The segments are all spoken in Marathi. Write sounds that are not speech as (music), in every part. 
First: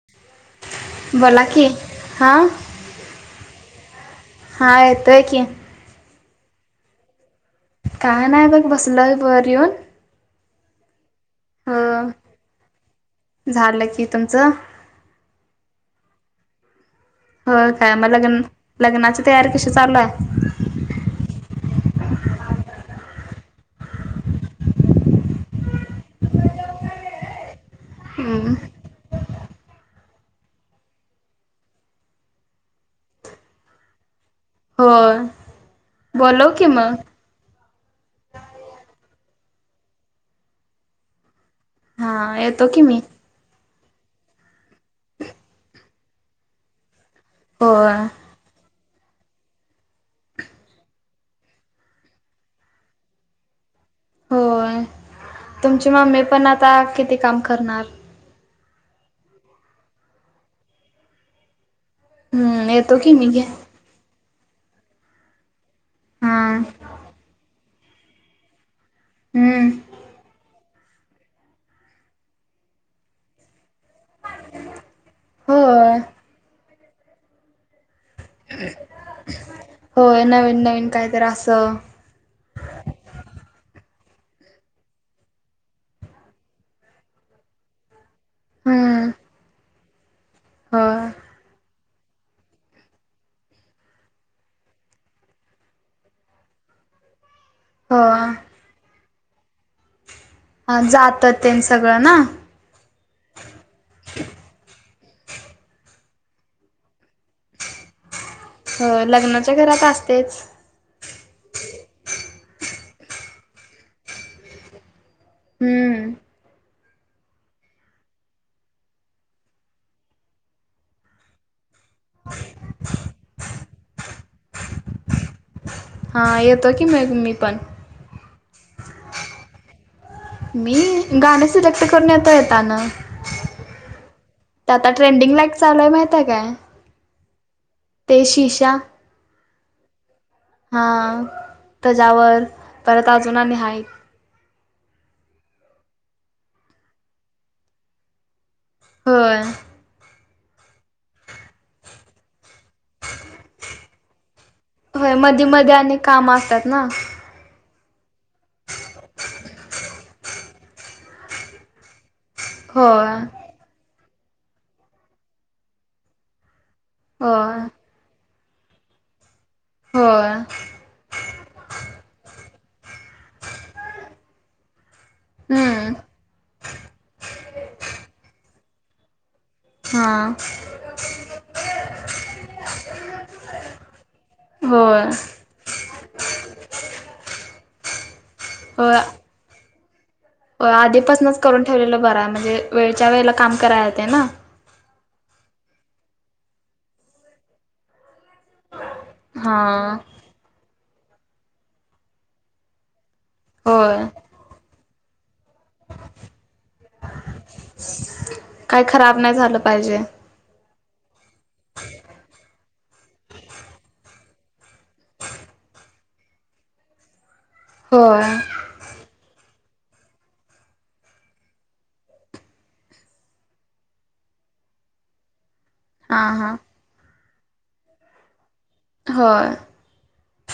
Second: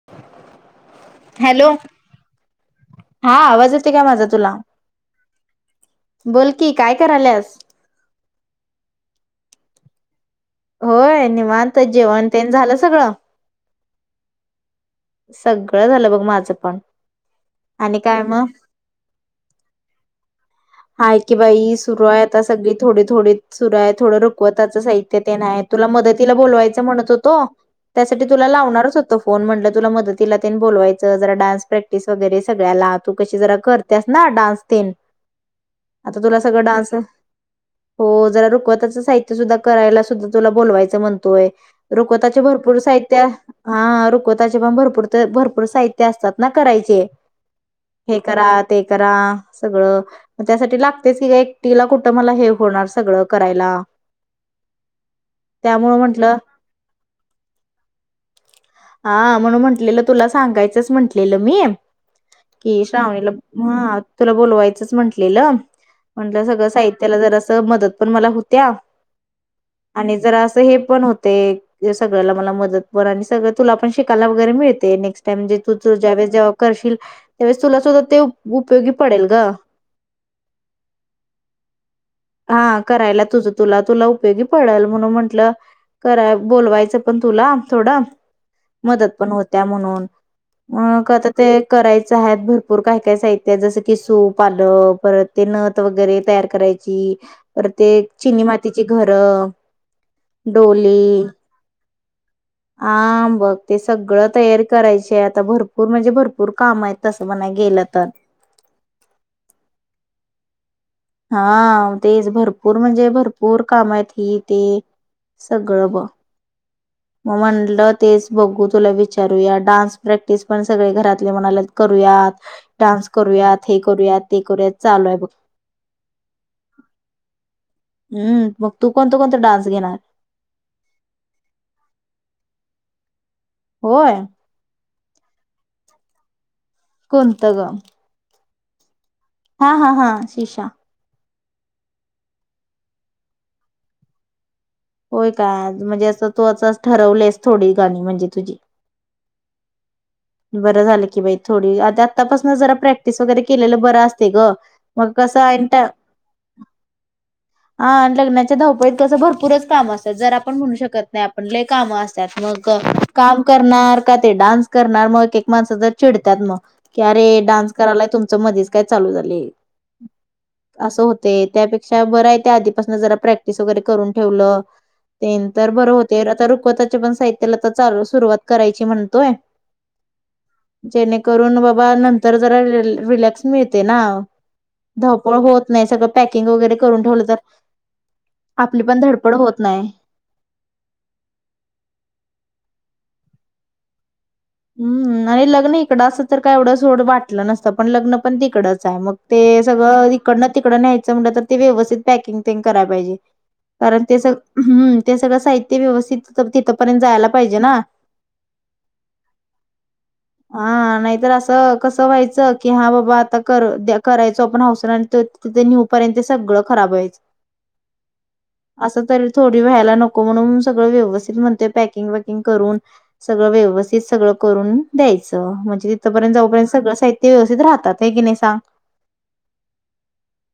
(unintelligible) बोला की, हॅलो हा. हा आवाज येतोय काय माझा तुला? हा येतोय की बोल की काय कराल्यास. काय नाही बघ बसलोय वर येऊन. होय, हो निवांत हायस जेवण तेन झालं सगळं? झालं की, तुमचं? सगळं झालं बघ, माझं पण. हो काय मग लग्न, लग्नाची तयारी कशी चालू हाय? हाय की बाई, सुरू हाय आता सगळी थोडी- थोडी सुरू हाय, थोडं रुकवताच साहित्य तेन हायत. तुला मदतीला बोलवायचं म्हणत होतो, त्यासाठी तुला हम्म, लावणारच होतो फोन म्हटलं तुला मदतीला बोलयचं, जरा डान्स प्रॅक्ट टीस वगैरे सगळ्याला तू कशी जरा करत्यास ना डान्स. तेन होय. आता तुला बोलव सगळं की डान्स मग हो जरा रुखवताचं साहित्य सुद्धा करायला सुद्धा तुला बोलवायचं म्हणतोय. हा रुखवताचे येतो भरपूर की मी साहित्य हा रुकवताचे पण भरपूर- भरपूर साहित्य असतात ना, करायचे. होय. हे करा, ते करा सगळं. मग त्यासाठी लागतयच की गं, एकटीला कुठं मला हे होणार सगळं करायला. होय, तुमची त्यामुळं मम्मी म्हंटलं पण आता किती काम करणार? हा म्हणून म्हटलेलं, तुला सांगायचंच म्हटलेलं मी. हम्म की येतो मी श्रावणीला घे ह तुला बोलवायचंच म्हंटलेलं, हा म्हंटलं सगळं साहित्य त्याला जरासं मदत पण मला होत्या हम्म आणि जरा असं हे पण होतंय. सगळ्याला मला मदत पण आणि सगळं तुला पण शिकायला वगैरे मिळतंय नेक्स्ट टाइम जे होय तूज्यावेळेस जेव करशील त्यावेळेस तुला सुद्धा ते उपयोगी पडेल ग. होय नवीन- नवीन कायतर असं. हा करायला तुझं -तुला तुला उपयोगी पडंल म्हणून म्हंटलं कराय बोलवायचं पण तुला थोडं. मदत हम्म पण होत्या म्हणून होय मग आता ते, करायच आहेत भरपूर काही काय साहित्य जसं की सूप आलं परत ते नथ वगैरे तयार करायची, परत ते होय चिनी मातीची घरं, हा डोली. जातात तेन सगळं ना. आं बघ ते सगळं तयारी करायची हाय आता भरपूर म्हणजे भरपूर कामं आहेत. तसं म्हणाय गेलं तर. होय लग्नाच्या घरात असतंयच. हा तेच भरपूर म्हणजे भरपूर कामं आहेत ही, ते. सगळं बघ. हम्म मग म्हटलं तेच बघू तुला विचारूया, डान्स प्रॅक्टिस पण सगळे घरातले म्हणाल्यात करूयात, डान्स करूयात, हे करूयात, ते करूयात चालू आहे बघ. हा येतो की मग मी पण. हम्म. मग तू कोणत कोणता डान्स घेणार? मी गाण सिलेक्ट करून येतो येताना. होय. आता ट्रेंडिंग लाईक चालूय माहिते काय? कोणंत गं? ते शीशा. हा हा हा. शीशा. हा. त्याच्यावर परत अजून आणि हाय होय काय. म्हणजे असं तू आ ठरवलेस थोडी गाणी म्हणजे तुझी होय. बरं झालं की बाई थोडी, आता आतापासंन जरा प्रॅक्टिस वगैरे केलेलं बर असतय ग. मग होय कसं मध्ये आईन मध्ये आणि काम असतात टाइमाला ना. हा. लग्नाच्या धावपळीत कसं भरपूरच काम असतात. जरा म्हणू शकत नाही आपण, लयं काम असत्यात. मग होय काम करणार का ते डान्स कर ना एक माणसं जर चिडतात मग. अरे होय डान्स करायला तुमच मध्येच काय चालू झाले. होय असं होतंय. त्यापेक्षा बरं आहे त्या आधीपासून जरा प्रॅक्ट करून ठेवलं, तेंन तर बरं हम्म होते. आता रुकवताचे पण साहित्य त्याला तर चालू सुरुवात करायची म्हणतोय. हा. जेणेकरून बाबा नंतर जरा रिलॅक्स मिळते ना. होय धावपळ होत नाही. सगळं पॅकिंग वगैरे करून ठेवलं तर आपली पण होय. धडपड होत नाही. आधीपासूनच करून ठेवलेलं बरं आहे. म्हणजे वेळच्या वेळेला काम कराये होते ना. हम्म. आणि लग्न इकडं असं तर काय एवढंं सोड वाटलं नसतं. पण लग्न पण तिकडंच आहे मग ते हा सगळं इकडन तिकडं न्यायचं म्हटलं तर, ते व्यवस्थित पॅकिंग तें कराय पाहिजे. कारण होय ते सग, हम्म. ते सगळं साहित्य व्यवस्थित तिथपर्यंत जायला पाहिजे ना. काही खराब नाही झालं पाहिजे. हा नाहीतर असं कसं व्हायचं, की हा बाबा आता कर द्या करायचं पन हाऊस राहिल. आणि त तिथं न्यू पर्यंत ते सगळं खराब व्हायचं. होय. असं तरी थोडी व्हायला नको, म्हणून सगळं व्यवस्थित म्हणते पॅकिंग वॅकिंग करून. सगळं व्यवस्थित सगळं. करून द्यायचं. म्हणजे हा तिथपर्यंत हा जाऊपर्यंत सगळं साहित्य व्यवस्थित राहतात. हे की नाही सांग? होय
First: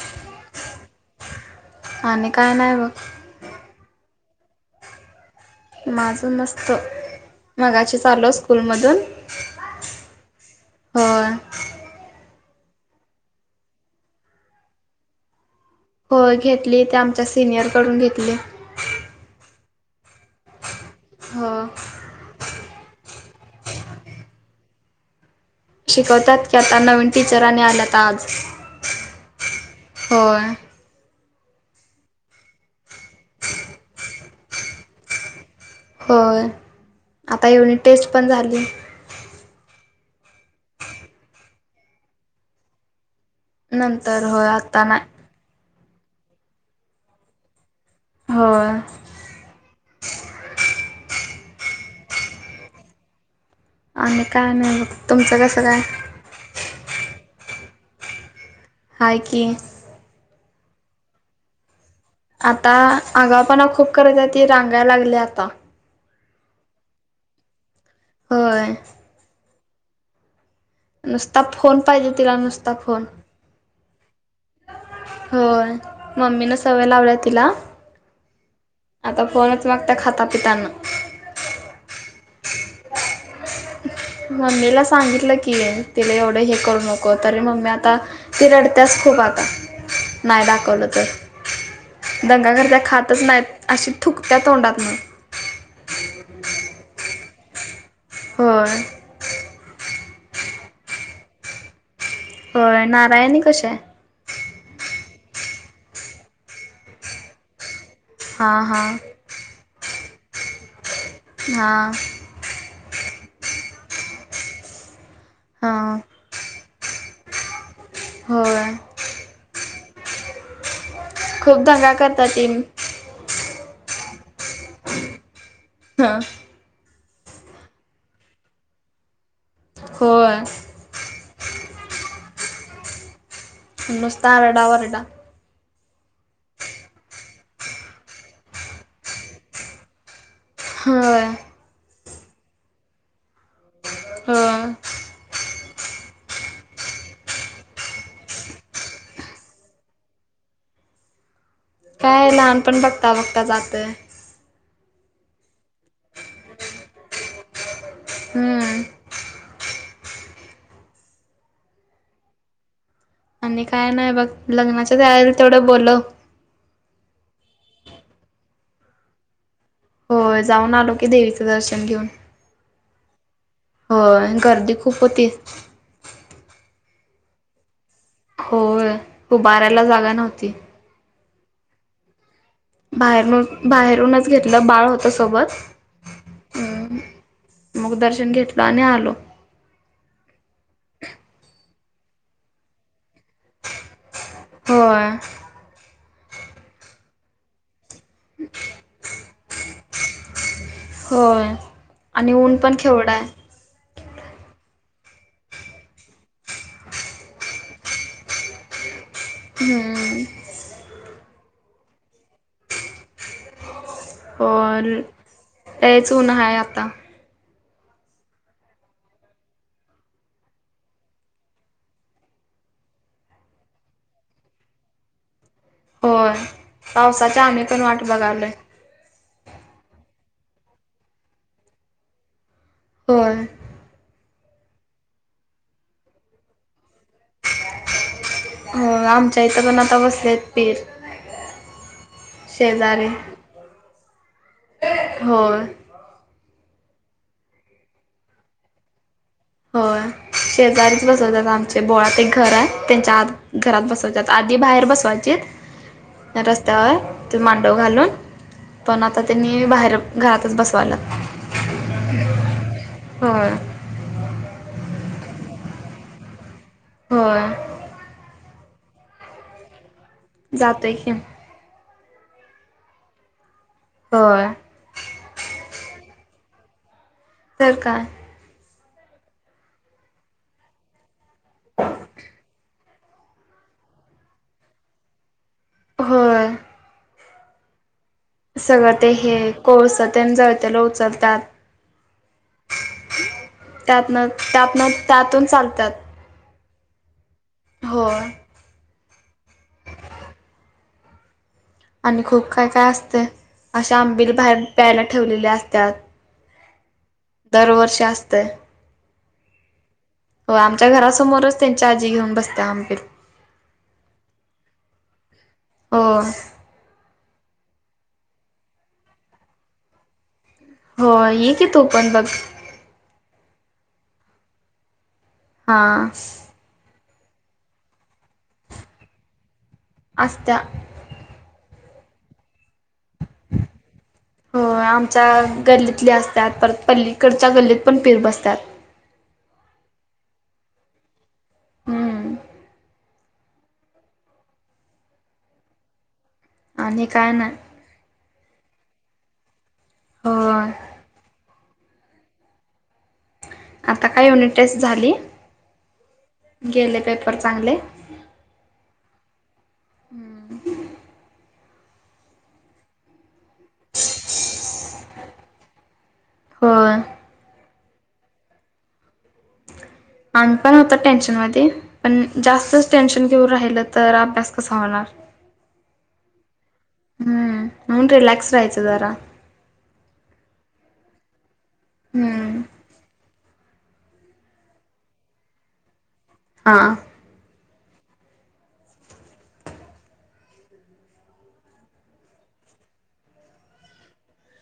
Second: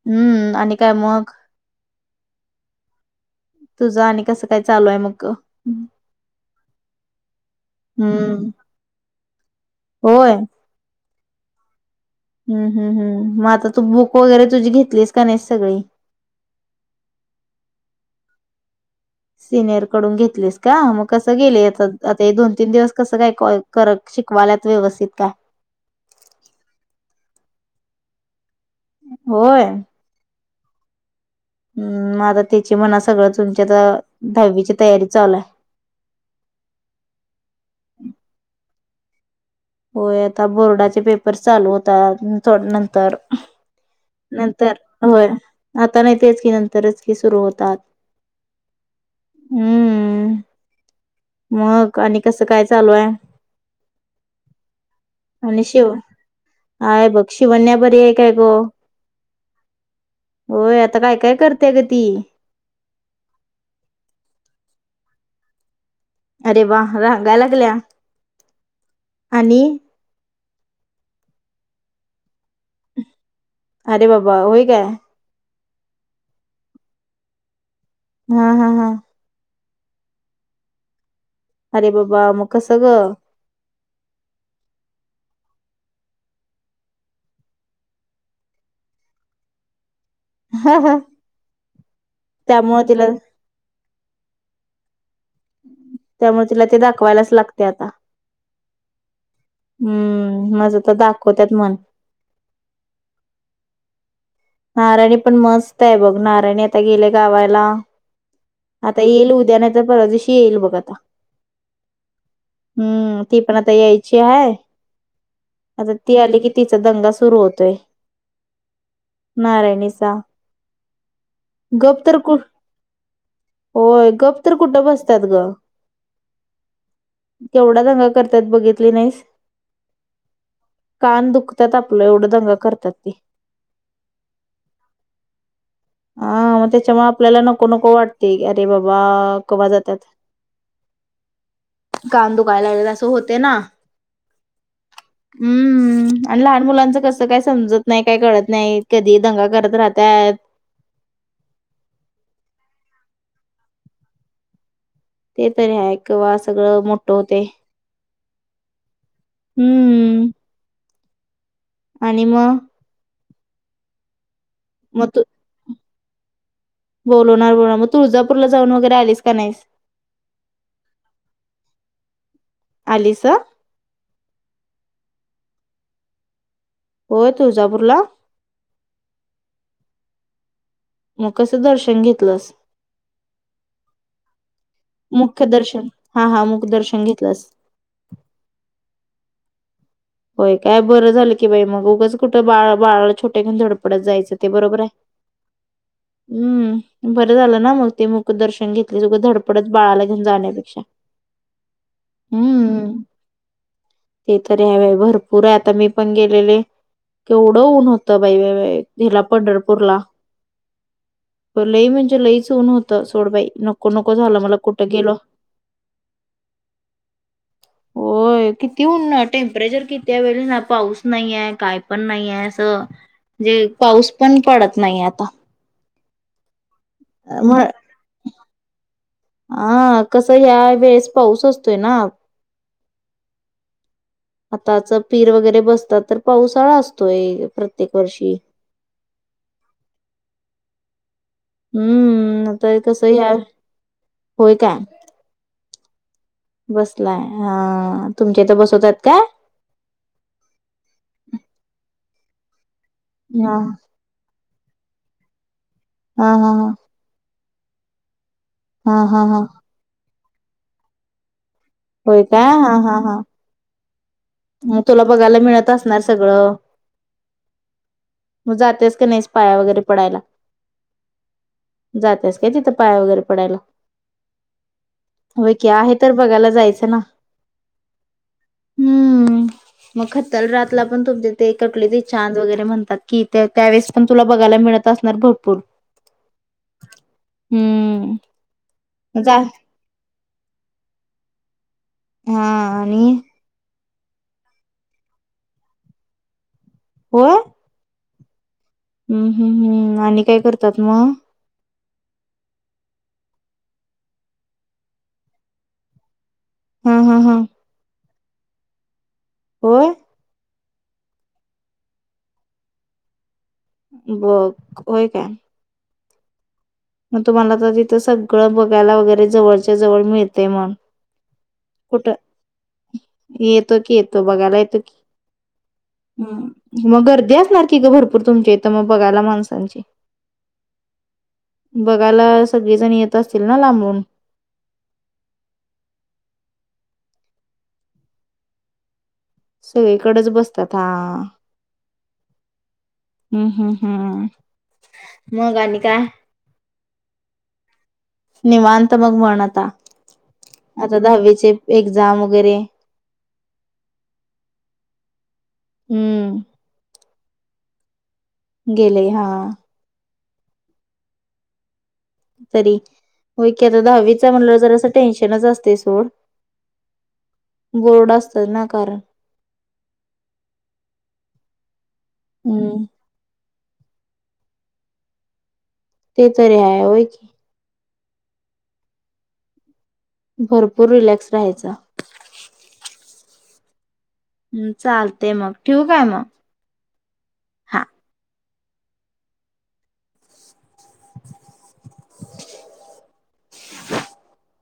(inaudible) हम्म आणि काय मग? (inaudible) आणि काय नाही बघ तुझं आणि कसं काय चालू आहे मग? माझं मस्त. मगाचीच आलो स्कूल मध (inaudible) होय होय. हम् हम् हम्. मग आता तू बुक वगैरे तुझी घेतलीस का नाही सगळी? होय घेतली, ते आमच्या सिनियर कडून घेतली. सिनियर कडून घेतलेस का? मग कसं हो गेलेत? आता हे दोन तीन दिवस कसं काय, कर शिकवालात व्यवस्थित काय? शिकवतात की. आता नवीन टीचरांने आल्यात आज. होय. होय. हम्. आता त्याची म्हणा सगळं तुमच्या आ दहावीची तयारी चालुयं. होय आता युनिट टेस्ट पण झाली. होय आता बोर्डाचे पेपर चालू होतात थोड नंतर. नंतर होय नंतर आता नाही होय आता नाही तेच कि नंतरच कि सुरू होतात. होय. हम्म मग आणि कसं काय चालूय? आणि काय नाय बग? आणि शिव हाय बघ शिवण्या बरी आहे काय ग? हाय की. होय आता काय काय करतेय ग ती? आता आगाऊपणा खूप करत आहे ती रांगाय लागली आता. अरे वा रांगाय लागल्या. होय. आणि? नुसता फोन पाहिजे तिला नुसता फोन. अरे बाबा होय काय? होय मम्मी न सवय लावलाय तिला. हां हां हां. आता फोनच मागतेय खाता पिताना. अरे बाबा मग कस गं? मम्मीला सांगितलं की तिला एवढं हे करू नको तरी मम्मी आता ती रडत्यास खूप आता नाही दाखवलं तर. दंगा करत्याय त्यामुळे तिला खातच नाहीत अशी थुकत्या तोंडातन. त्यामुळ तिला ते दाखवायलाच लागते आता. होय. हम्म माझं तर दाखवत्यात मन. होय नारायणी कशीय? नारायणी पण मस्तय बघ नारायणी आता गेली गावाला. हा हा आता येईल उद्या नाही तर परवा दिवशी येईल बघ आता. हां. हम्म ती पण आता यायची हाय हा आता ती आली कि तिचा दंगा सुरू होतोय. होय. नारायणीचा खूप दंगा गप तर करत्या कु ती. होय गप तर कुठं बसत्यात ग? हं. केवढा दंगा करत्यात बघितली नाहीस? होय. कान दुखत्यात आपलं एवढं दंगा करत्यात ती. नुसता आरडा वोरडा. हा मग त्याच्यामुळे आपल्याला नको नको वाटतय अरे बाबा कवा जात्यात? होय. कान दुखाय लागलेत असं होते ना. हो. हम्म आणि लहान मुलांचं कसं काय समजत नाही, काय कळत नाही, कधी दंगा करत राहतायत. काय लहानपण बघता बघता जातंय. ते तरी ह्याय कवा सगळं मोठं होते. हम्म. हम्म. आणि मग आणि काय नाही बघ. लग्नाच्या मग तू तयारीला तेवढं बोलव. बोलवणार बोलवणार मग तुळजापूरला जाऊन वगैरे आलीस का नाहीस? होय. जाऊन आलो की देवीचं दर्शन घेऊन. आलीस. होय गर्दी खूप होती. होय. तूळजापुरला. होय उभारायला जागा नव्हती. मग कसं दर्शन घेतलंस? बाहेरुन. बाहेरूनच घेतलं बाळ होत. मुख दर्शन. हा हा मुख दर्शन घेतलंस. मुख दर्शन घेतलं आणि आलो. होय काय बरं झालं की बाई. मग उगंच कुठं बा बाळाला छोट्या घेऊन धडपडत जायच. ते बरोबर आहे. होय हम्म. बर झालं ना मग. ते मुख दर्शन घेतलेल. उगच धडपडत बाळाला घेऊन जाण्यापेक्षा. होय आणि ऊन पण हम्म केवढ हाय. ते तरी हाय बाई. भरपूर आहे आता. मी पण गेलेले केवढं ऊन होतं बाई बाई बाई. ह्याला पंढरपूरला. हम्म. लई म्हणजे लईच ऊन होतं सोड बाई नको नको नको झाल मला होय कुठं गेल लयच ऊन आहे आता होय किती ऊन हाय टेम्परेचर कि त्यां वेळी नां पाऊस नाहीये कायं पणं नाहीये असं. म्हणजे पाऊस पणं पडतं नाही आता. होय. पावसांच्या आम्ही पण वाट बघालोय. हां कसं या वेळेस पाऊस असतोयं ना. होय. आताचं पीर वगैरें बसतात तर पावसाळा असतोय. प्रत्येक वर्षी. हो आमच्यां इथं पण आता बसले आहेत पीर. हम्मं. आता शेजारी कसं ह्यांत होयं काय. होय. बसलाय. हां तुमच्यां इथं बसवतात काय? हो शेजारीचं बसवतात आमच्या बोळात एक घरं आहे. त्यांच्या आत हा घरांत बसवतात. आधी बाहेर बसवायचीत. हा हा रस्त्यांवर ते मांडव घालूंन. हा हा पणं आंता हा हा त्यांनी बाहेर घरातचं बसवायल्यात. होयं काय. हां हां हां. होय मगं तुला बघायलां मिळतं असणारं सगळं. होय. मगं जातेस की नाहीसं पाया वगैरें पडायलां. जातोय की. जातेस काय तिथं पायां वगैरे पडायला. होय. होयं की आहे तर बघायला जायचं ना. तरं कायं? हम्म, मग खत्तल रातलां पणं तुमचे ते कुठले ते चांद वगैरे म्हणतांत. कि त्या त्यावेळेसं पण तुला पण बघायला मिळत असणार भरपूर. होय. हम्म. सगळं ते हे जा कोळसा ते जळतेलां उचलतात. हां आणि त्यातनं त्यातनं त्यातून चालतातं. व्हय? हो. हम्मं हम्मं हम्मं आणि काय करतात मग? आणि खूप काय काय असते, अशा आंबिलं बाहेर प्यायलां ठेवलेल्या असत्यात. हम्म हम्म हम्म. दरवर्षी असतय. होय? हो आमच्यां घरासमोरचं त्यांच्या आजी घेऊन बसते आंबील. बघं होय काय? हो. मग तुम्हाला तर तिथं सगळं बघायला वगैरे जवळच्या जवळ मिळते मग. हो ये की तू पण कुठं बघ. येतो की येतो बघायलां येतो की हा हम्म. मग गर्दी असणार की ग भरपूर तुमच्या इथं मग बघायला माणसांची? असत्या. बघायलां सगळेजण येत असतील ना लांबून? हो आमच्या गल्लीतले असतात, परत पल्लीकडच्या गल्लीतं पण पीर बसतात. सगळीकडेचं बसतात हां. हम्म. हम्मं हमं हम्मं मगं आणि काय? आणि काय नाय. निवांत मग म्हण आता. होय. आता दहावीचे एक्झाम वगैरे? आता काय युनिट टेस्ट झाली, हम्म गेले पेपर चांगले. गेले हा. हम्म. तरी होय की आता दहावीचं म्हणल्यावर जरास टेन्शनच असतय सोड. होय. बोर्ड असतं ना कारण. आम्ही पण होतो टेन्शन मधी, पण हम्म जास्तच टेन्शन घेऊ राहिलं तर, अभ्यास कसा होणार? ते तरी हाय होय. की हम्म म्हणून रिलॅक्स रहायचं जरा. भरपूर रिलॅक्स राहायचं. हम्म. हम्म चालते मग ठेवू काय मग? हां. हा (inaudible)